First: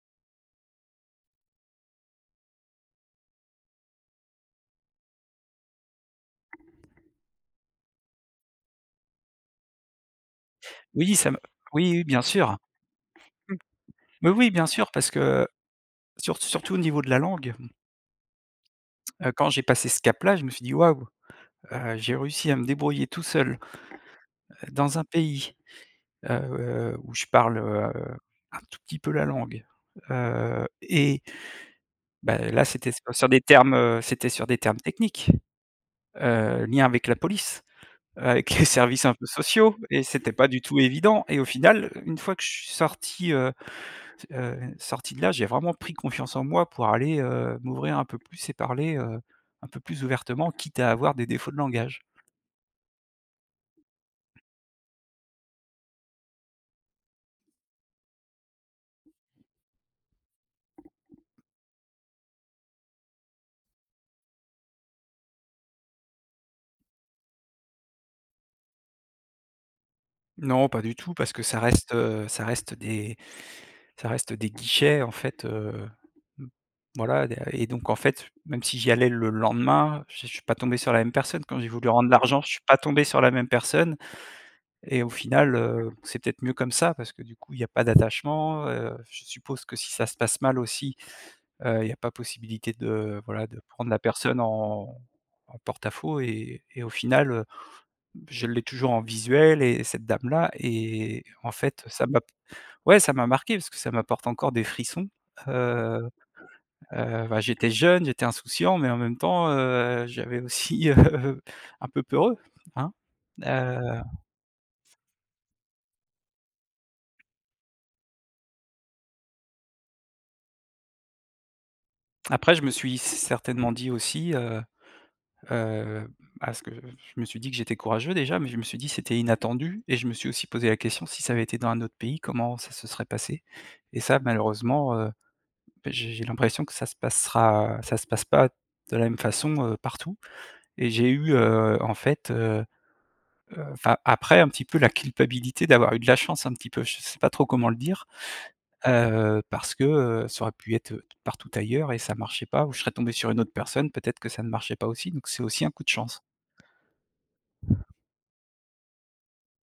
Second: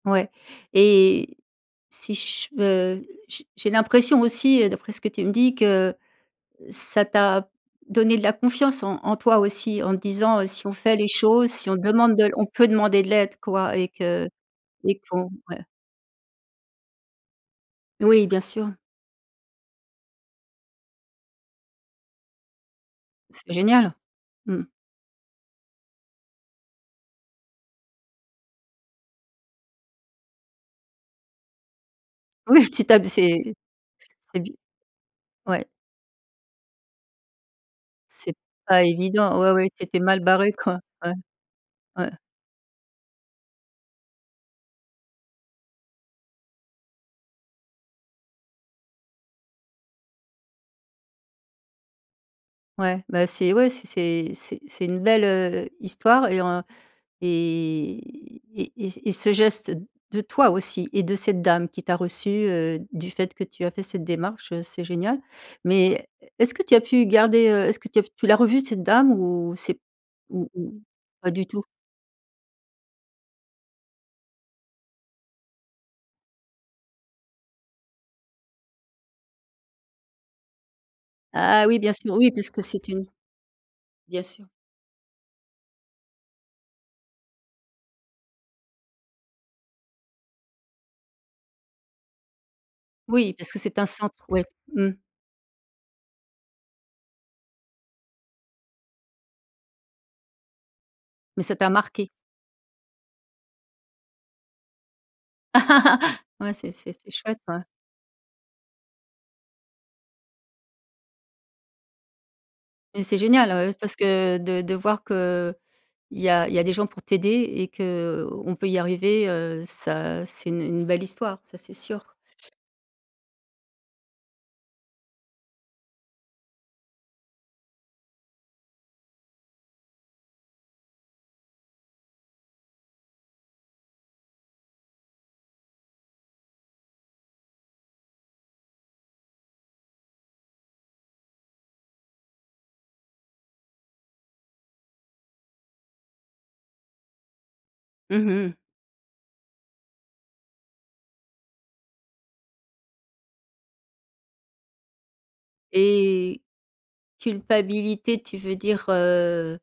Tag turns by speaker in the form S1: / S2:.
S1: Ouais et si je veux j'ai j'ai l'impression aussi, heu, d'après ce que tu me dis, que ça t'a donné de la confiance en en toi aussi, en te disant, heu: «Si on fait les
S2: Oui, ça me
S1: choses, si on
S2: oui oui,
S1: demande
S2: bien
S1: de on
S2: sûr.
S1: peut demander de l'aide, quoi et que
S2: Mais oui, bien sûr,
S1: et
S2: parce que,
S1: qu'on»,
S2: heu,
S1: ouais.
S2: sur surtout au niveau de la langue
S1: Oui, bien sûr.
S2: heu, quand j'ai passé ce cap-là, je me suis dit: «Waouh, heu, j'ai réussi à me débrouiller tout seul
S1: Génial. Mmh.
S2: dans un pays, heu, où je parle, heu, un tout petit peu la langue», heu, et ben là,
S1: Oui, tu
S2: c'était se
S1: t'hab
S2: sur des
S1: c'est
S2: termes, heu c'était
S1: c'est
S2: sur
S1: bi
S2: des termes techniques,
S1: ouais.
S2: heu, lien avec la police,
S1: C'est
S2: avec les
S1: pas
S2: services un peu
S1: évident ouais, ouais,
S2: sociaux
S1: t'étais
S2: et
S1: mal
S2: c'était pas
S1: barré
S2: du tout
S1: quoi. Ouais
S2: évident, et au final,
S1: ouais.
S2: une fois que je suis sorti, heu heu, sorti de là, j'ai vraiment pris confiance en moi pour aller, heu, m'ouvrir un peu plus et parler, heu, un peu plus ouvertement, quitte à avoir des défauts de langage.
S1: Ouais, ben c'est ouais, c'est c'est c'est c'est une belle, heu, histoire et en et et et et ce geste de toi aussi et de cette dame qui t'a reçue, heu, du fait que tu as fait cette démarche, heu, c'est génial, mais est-ce que tu as pu garder, heu est-ce que tu l'as revue, cette dame, ou c'est, ou
S2: Non, pas
S1: ou,
S2: du tout,
S1: pas
S2: parce que
S1: du
S2: ça
S1: tout?
S2: reste, heu, ça reste des ça reste des guichets, en fait, heu voilà, et da et donc, en fait, même si j'y allais le lendemain, je suis pas tombé sur la même personne. Quand
S1: Ah
S2: j'ai
S1: oui,
S2: voulu
S1: bien
S2: rendre
S1: sûr, oui,
S2: l'argent, je suis
S1: puisque
S2: pas
S1: c'est
S2: tombé
S1: une
S2: sur la même personne
S1: bien sûr.
S2: et au final, heu, c'est peut-être mieux comme ça parce que, du coup, il y a pas d'attachement, heu. Je suppose que si ça se passe mal aussi, heu, il y a pas possibilité de
S1: Oui,
S2: voilà,
S1: parce
S2: de
S1: que c'est un
S2: prendre la
S1: centre
S2: personne
S1: oui. Mmh.
S2: en en porte-à-faux et et au final, heu, je l'ai toujours en visuel, et cette dame-là et
S1: Mais
S2: en
S1: ça t'a
S2: fait, ça
S1: marqué.
S2: m'a ouais, ça m'a marqué parce que ça m'apporte encore des frissons, heu.
S1: Ouais, c'est c'est c'est
S2: Heu,
S1: chouette,
S2: bah,
S1: ouais
S2: j'étais jeune, j'étais insouciant, mais en même temps, heu, j'avais aussi, heu un peu peur,
S1: Mais c'est génial, heu, ouais, parce
S2: heu
S1: que de de voir qu' il y a il y a des gens pour t'aider et qu' on peut y arriver, heu, ça c'est une une belle histoire, ça, c'est sûr.
S2: après, je me suis certainement dit aussi, heu heu parce que je me suis dit que: «J'étais courageux déjà», mais je me suis dit: «C'était inattendu», et je me suis aussi posé la question: «Si ça avait été dans un autre pays, comment ça se serait passé»? Et ça, malheureusement, heu, beh, j'ai j'ai l'impression que ça se passera ça se passe pas de la même façon, heu, partout, et j'ai eu, heu, en fait, heu heu, enfin, après, un petit peu la culpabilité d'avoir eu de la chance, un petit peu, je sais pas trop comment le dire,
S1: Mmh mh.
S2: heu, parce que, heu, ça aurait pu être, heu, partout ailleurs et ça marchait pas, ou je serais tombé sur une autre personne, peut être que ça ne marchait pas aussi, donc c'est aussi un coup de chance.
S1: Et culpabilité, tu veux dire, heu?